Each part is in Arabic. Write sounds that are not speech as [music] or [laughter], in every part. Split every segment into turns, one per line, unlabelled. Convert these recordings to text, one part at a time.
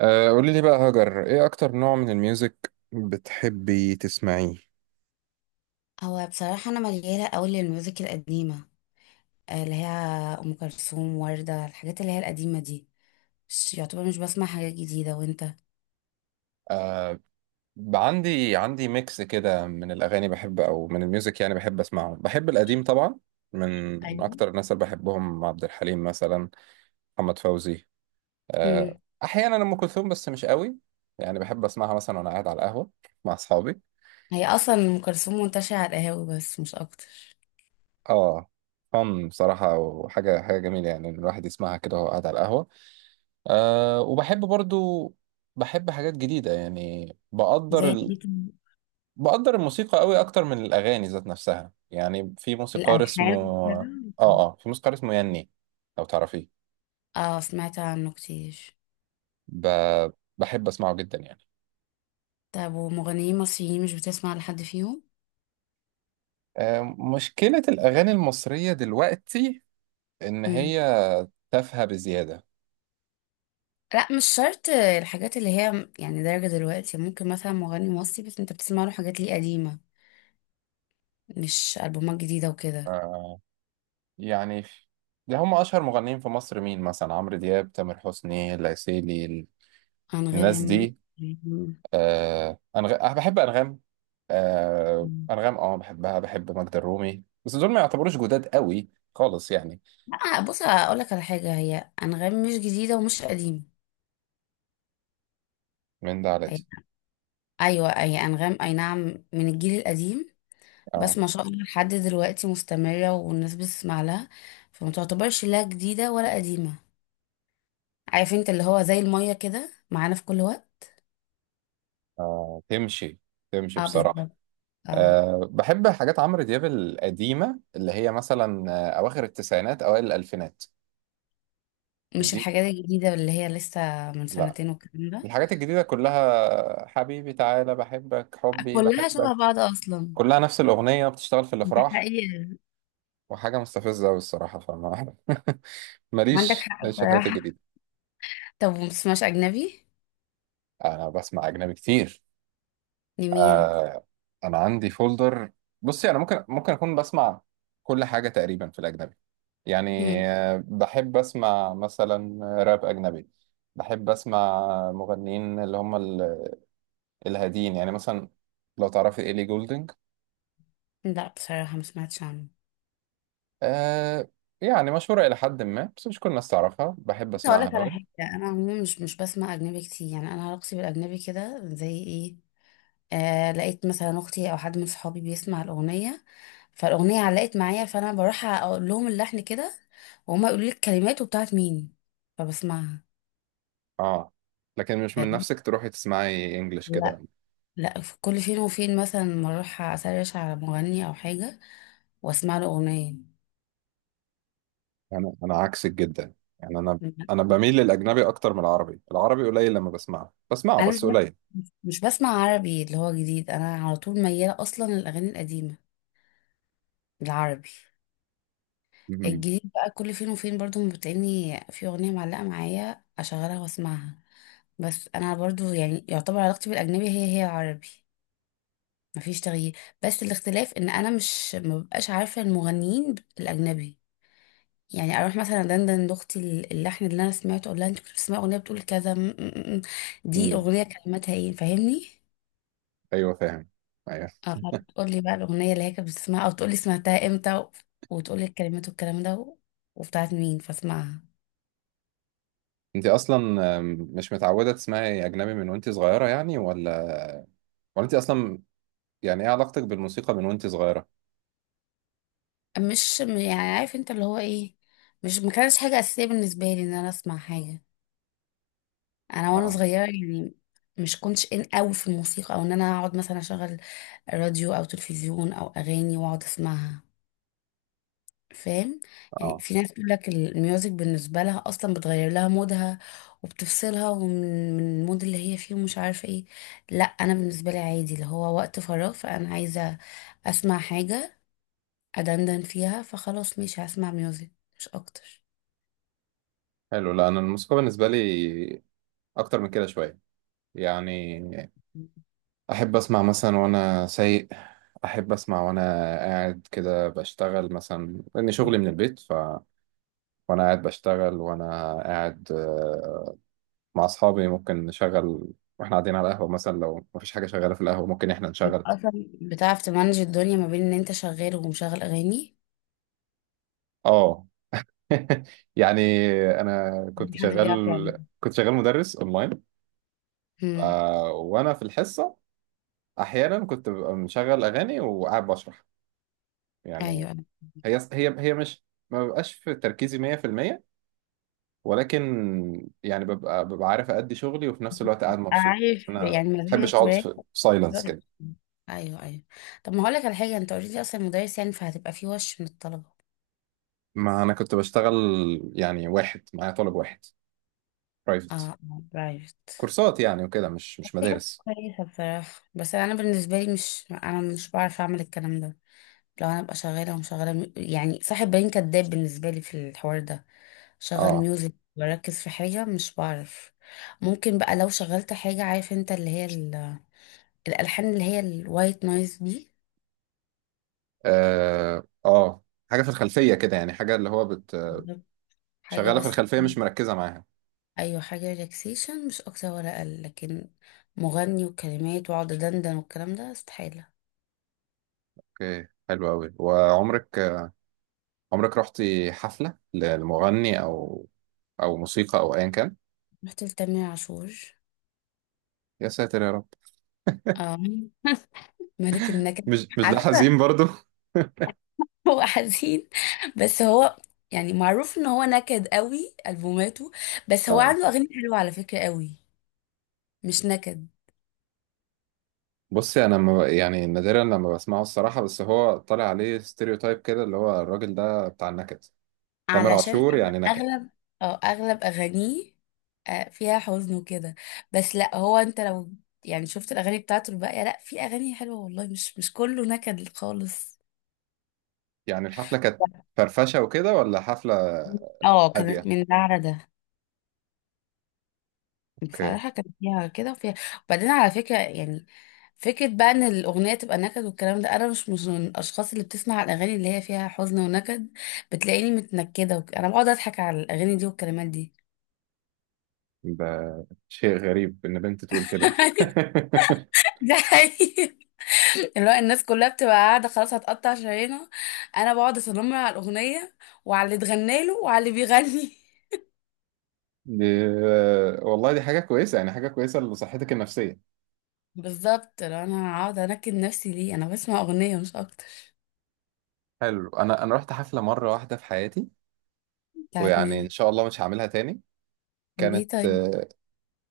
آه، قولي لي بقى هاجر، ايه اكتر نوع من الميوزك بتحبي تسمعيه؟
هو بصراحة أنا مليانة أوي للميوزك القديمة، آه، اللي هي أم كلثوم وردة الحاجات اللي هي القديمة دي. مش بسمع حاجات جديدة، وأنت؟
آه، عندي ميكس كده من الأغاني بحب، أو من الميوزك، يعني بحب أسمعه، بحب القديم طبعا. من من
ايوه.
أكتر الناس اللي بحبهم عبد الحليم مثلا، محمد فوزي.
مم.
آه أحيانا أم كلثوم، بس مش قوي. يعني بحب أسمعها مثلا وأنا قاعد على القهوة مع أصحابي.
هي أصلا أم كلثوم منتشرة على القهاوي، بس مش أكتر.
آه، فن بصراحة، وحاجة حاجة جميلة يعني، إن الواحد يسمعها كده وهو قاعد على القهوة. وبحب برضو، بحب حاجات جديدة يعني.
زي دي كان
بقدر الموسيقى قوي أكتر من الأغاني ذات نفسها، يعني في موسيقار اسمه.
الألحان
آه
كده.
في موسيقار اسمه يني، لو تعرفيه.
اه، سمعت عنه كتير.
ب... بحب أسمعه جدا يعني.
طب ومغنيين مصريين مش بتسمع لحد فيهم؟
أه مشكلة الأغاني المصرية دلوقتي إن
مم.
هي تافهة بزيادة.
لا، مش شرط الحاجات اللي هي يعني درجة دلوقتي. ممكن مثلا مغني مصري بس انت بتسمع له حاجات ليه قديمة، مش ألبومات جديدة وكده.
أه يعني ده هم أشهر مغنيين في مصر، مين مثلا؟ عمرو دياب، تامر حسني، العسيلي، الناس
أنغام.
دي. أنا بحب أنغام. آه
مم.
أنغام، بحبها، بحب ماجدة الرومي، بس دول ما يعتبروش جداد قوي خالص يعني.
لا بص أقول لك على حاجة، هي أنغام مش جديدة ومش قديمة.
من ده على ده.
هي، أيوة هي أنغام، أي نعم، من الجيل القديم.
أه
بس ما شاء الله لحد دلوقتي مستمرة والناس بتسمع لها، فما تعتبرش لا جديدة ولا قديمة. عارف انت اللي هو زي المية كده معانا في كل وقت.
آه تمشي
اه،
بصراحة.
بالظبط. اه.
بحب حاجات عمرو دياب القديمة، اللي هي مثلا أواخر التسعينات، أوائل الألفينات.
مش
دي،
الحاجات الجديدة اللي هي لسه من
لا،
سنتين والكلام ده.
الحاجات الجديدة كلها حبيبي تعالى بحبك حبي
كلها شبه
بحبك.
بعض أصلا.
كلها نفس الأغنية بتشتغل في
ده
الأفراح
حقيقي.
وحاجة مستفزة أوي الصراحة، فما [laughs]
عندك
ماليش
حق
ماليش في الحاجات
بصراحة.
الجديدة.
طب ومبتسمعش أجنبي؟
انا بسمع اجنبي كتير.
لمين؟
آه، انا عندي فولدر. بصي انا ممكن اكون بسمع كل حاجه تقريبا في الاجنبي يعني.
مم.
آه، بحب اسمع مثلا راب اجنبي، بحب اسمع مغنيين اللي هم الهاديين يعني، مثلا لو تعرفي ايلي جولدنج.
لا بصراحة ما سمعتش عنه.
آه، يعني مشهوره الى حد ما، بس مش كل الناس تعرفها، بحب
بس
اسمعها
هقولك على
قوي.
حاجة، أنا عموما مش بسمع أجنبي كتير. يعني أنا علاقتي بالأجنبي كده زي إيه، آه، لقيت مثلا أختي أو حد من صحابي بيسمع الأغنية، فالأغنية علقت معايا، فأنا بروح أقول لهم اللحن كده، وهما يقولوا لي الكلمات وبتاعت مين، فبسمعها.
اه، لكن مش من
فاهم.
نفسك تروحي تسمعي انجلش
لا.
كده؟
لا، في كل فين وفين مثلا ما أروح أسرش على مغني أو حاجة وأسمع له أغنية.
انا عكسك جدا، يعني انا بميل للاجنبي اكتر من العربي. العربي قليل، لما بسمعه، بسمعه
انا مش
بس
ب...
قليل.
مش بسمع عربي اللي هو جديد. انا على طول مياله اصلا للاغاني القديمه، العربي.
مهم.
الجديد بقى كل فين وفين برضو بتلاقيني في اغنيه معلقه معايا، اشغلها واسمعها. بس انا برضو يعني يعتبر علاقتي بالاجنبي هي هي العربي، مفيش تغيير. بس الاختلاف ان انا مش مبقاش عارفه المغنيين الاجنبي. يعني اروح مثلا دندن لاختي اللحن اللي انا سمعته، اقول لها انت كنت بتسمعي اغنيه بتقول كذا دي
مم.
اغنيه كلماتها ايه، فاهمني.
ايوه فاهم. ايوه.
اه تقولي بقى الأغنية اللي هي كانت بتسمعها، أو تقولي سمعتها امتى وتقولي الكلمات والكلام ده وبتاعت مين، فاسمعها.
انت اصلا مش متعوده تسمعي اجنبي من وانت صغيره يعني؟ ولا انت اصلا، يعني ايه علاقتك بالموسيقى من وانت صغيره؟
مش م- يعني عارف انت اللي هو ايه، مش ما كانش حاجة أساسية بالنسبة لي ان انا اسمع حاجة انا وانا
اه
صغيرة يعني. مش كنتش ان قوي في الموسيقى او ان انا اقعد مثلا اشغل راديو او تلفزيون او اغاني واقعد اسمعها. فاهم. يعني
اه.
في ناس تقول لك الميوزك بالنسبة لها أصلا بتغير لها مودها وبتفصلها ومن من المود اللي هي فيه ومش عارفة ايه. لا أنا بالنسبة لي عادي، اللي هو وقت فراغ فأنا عايزة أسمع حاجة أدندن فيها، فخلاص ماشي هسمع ميوزك، مش أكتر.
حلو، لا انا الموسيقى بالنسبه لي اكتر من كده شويه يعني. احب اسمع مثلا وانا سايق، احب اسمع وانا قاعد كده بشتغل مثلا، لان شغلي من البيت، وانا قاعد بشتغل وانا قاعد مع اصحابي ممكن نشغل. واحنا قاعدين على القهوه مثلا، لو مفيش حاجه شغاله في القهوه ممكن احنا نشغل.
أصلا بتعرف تمانج الدنيا ما بين إن أنت شغال ومشغل أغاني؟
اه. [laughs] يعني انا
في
كنت
حد بيعرف يعمل.
شغال كنت شغال مدرس اونلاين.
مم.
آه، وانا في الحصه احيانا كنت ببقى مشغل اغاني وقاعد بشرح يعني.
أيوة أنا
هي مش ما ببقاش في تركيزي 100%، ولكن يعني ببقى عارف ادي شغلي وفي نفس الوقت قاعد مبسوط، يعني
عارف
انا ما
يعني
بحبش
مزاجك
اقعد في سايلنس
رد.
كده.
ايوه ايوه. طب ما هقول لك على حاجه، انت اوريدي اصلا مدرس يعني فهتبقى في وش من الطلبه.
ما انا كنت بشتغل يعني واحد معايا، طالب واحد برايفت،
اه برايفت.
كورسات يعني وكده، مش
دي حاجه
مدارس.
كويسه بصراحه، بس انا بالنسبه لي مش بعرف اعمل الكلام ده. لو انا ابقى شغاله ومشغله يعني صاحب بالين كداب بالنسبه لي في الحوار ده. شغل
اه
ميوزك بركز في حاجه، مش بعرف. ممكن بقى لو شغلت حاجه عارف انت اللي هي الالحان اللي هي الوايت نويز دي.
اه اه، حاجه في الخلفيه كده يعني، حاجه اللي هو
بالظبط. حاجه
شغاله في
بس.
الخلفيه مش مركزه معاها.
ايوه حاجه ريلاكسيشن، مش اكتر ولا اقل. لكن مغني وكلمات واقعد دندن والكلام ده استحاله.
اوكي، حلو قوي. وعمرك رحتي حفله لمغني او موسيقى، او ايا كان؟
رحت لتامر عاشور.
يا ساتر يا رب.
اه. [laughs] ملك النكد.
مش ده
على فكره
حزين برضو؟ [laughs]
هو حزين، بس هو يعني معروف ان هو نكد قوي البوماته، بس هو
اه،
عنده اغاني حلوه على فكره قوي، مش نكد.
بصي انا ما يعني نادرا لما بسمعه الصراحه، بس هو طالع عليه ستيريو تايب كده اللي هو الراجل ده بتاع النكد. تامر
علشان
عاشور يعني
أغ-
نكد.
اغلب اه اغلب اغانيه آه، فيها حزن وكده، بس لا. هو انت لو يعني شفت الاغاني بتاعته الباقيه، لا في اغاني حلوه والله، مش مش كله نكد خالص.
يعني الحفلة كانت
[laughs]
فرفشة وكده ولا حفلة
اه كانت
هادية؟
من ده على ده.
اوكي.
بصراحه كان فيها كده وفيها. وبعدين على فكره يعني فكره بقى ان الاغنيه تبقى نكد والكلام ده، انا مش من الاشخاص اللي بتسمع الاغاني اللي هي فيها حزن ونكد. بتلاقيني متنكده انا بقعد اضحك على الاغاني دي والكلمات دي.
ده شيء غريب ان بنت تقول كده.
[laughs] ده حقيقي. اللي هو الناس كلها بتبقى قاعدة خلاص هتقطع شرايينها، أنا بقعد أصنم على الأغنية وعلى اللي اتغنى له وعلى اللي بيغني. [laughs]
[laughs] دي والله دي حاجة كويسة يعني، حاجة كويسة لصحتك النفسية.
بالظبط، لو أنا هقعد أنكد نفسي ليه؟ أنا بسمع أغنية مش أكتر.
حلو. انا رحت حفلة مرة واحدة في حياتي،
بتاعت
ويعني ان
مين؟
شاء الله مش هعملها تاني، كانت
ليه طيب؟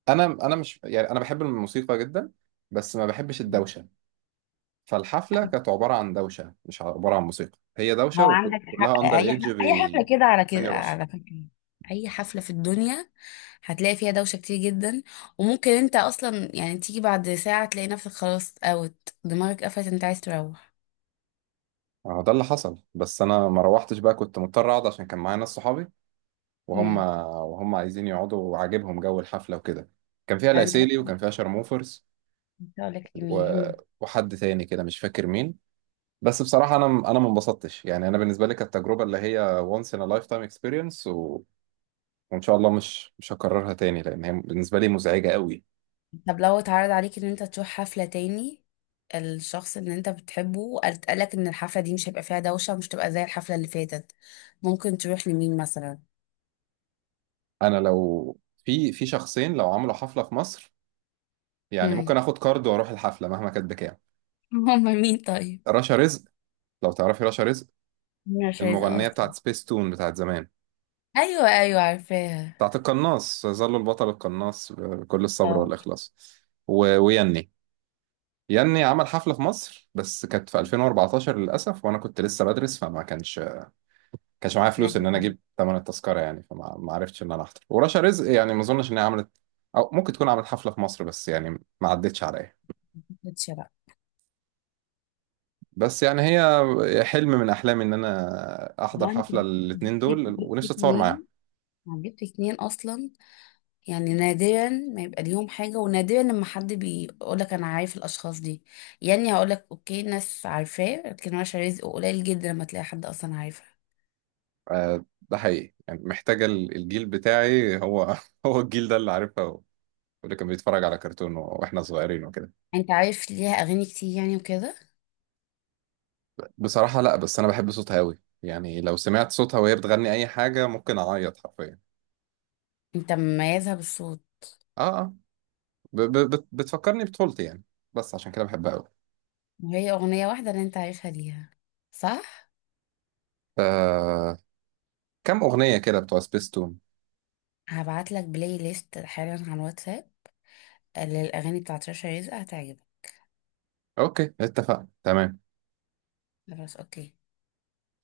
انا مش يعني، انا بحب الموسيقى جدا بس ما بحبش الدوشة. فالحفلة
أيوة.
كانت عبارة عن دوشة، مش عبارة عن موسيقى، هي
هو
دوشة
عندك حق،
وكلها اندر
أي
ايدج
أي حفلة
بي
كده على
من
كده،
راسهم.
على فكرة، أي حفلة في الدنيا هتلاقي فيها دوشة كتير جدا، وممكن أنت أصلا يعني تيجي بعد ساعة تلاقي نفسك خلاص أوت، دماغك قفلت، أنت عايز تروح.
هو ده اللي حصل، بس انا ما روحتش بقى، كنت مضطر اقعد عشان كان معايا ناس صحابي، وهم
مم.
وهم عايزين يقعدوا وعاجبهم جو الحفله وكده. كان فيها
طب أنت بقى
العسيلي وكان فيها شرموفرز،
كنت هقولك
و...
لمين.
وحد تاني كده مش فاكر مين. بس بصراحه انا ما انبسطتش يعني، انا بالنسبه لي كانت تجربه اللي هي once in a lifetime experience، وان شاء الله مش هكررها تاني لان هي بالنسبه لي مزعجه قوي.
طب لو اتعرض عليك ان انت تروح حفلة تاني، الشخص اللي انت بتحبه وقالك ان الحفلة دي مش هيبقى فيها دوشة ومش تبقى زي الحفلة اللي فاتت، ممكن تروح لمين مثلا؟
انا لو، في شخصين لو عملوا حفله في مصر يعني
هم.
ممكن اخد كارد واروح الحفله مهما كانت بكام.
[laughs] هم مين طيب؟
رشا رزق، لو تعرفي رشا رزق،
مين مش عايز
المغنية
اصلا؟
بتاعت سبيس تون بتاعت زمان.
ايوه ايوه عارفاها.
بتاعت القناص، يظل البطل القناص بكل الصبر
اه.
والإخلاص. ويني يني عمل حفلة في مصر، بس كانت في 2014 للأسف وأنا كنت لسه بدرس، فما كانش معايا
انا
فلوس إن أنا أجيب تمن التذكرة يعني، فما ما عرفتش إن أنا أحضر، ورشا رزق يعني ما أظنش إن هي عملت، أو ممكن تكون عملت حفلة في مصر بس يعني ما عدتش عليا.
ما كنتش بقى.
بس يعني هي حلم من أحلامي إن أنا أحضر
ما انت
حفلة
جبت،
الاتنين دول،
جبت
ونفسي أتصور معاهم.
اتنين، ما جبت اتنين اصلا. يعني نادرا ما يبقى ليهم حاجة، ونادرا لما حد بيقولك أنا عارف الأشخاص دي. يعني هقولك أوكي ناس عارفاه، لكن ورشة رزق قليل جدا لما تلاقي حد أصلا عارفها.
آه، ده حقيقي يعني، محتاجة الجيل بتاعي، هو. [laughs] هو الجيل ده اللي عارفها، هو واللي كان بيتفرج على كرتون واحنا صغيرين وكده.
أنت عارف ليها أغاني كتير يعني وكده؟
بصراحة لا، بس انا بحب صوتها قوي يعني، لو سمعت صوتها وهي بتغني اي حاجة ممكن اعيط حرفيا.
أنت مميزها بالصوت.
اه اه. بتفكرني بطفولتي يعني، بس عشان كده بحبها قوي.
وهي أغنية واحدة اللي أنت عارفها ليها، صح؟
آه، كم اغنية كده بتوع سبيستون.
هبعتلك بلاي ليست حالا على الواتساب للأغاني بتاعت رشا رزق، هتعجبك.
اوكي، اتفقنا تمام.
خلاص أوكي.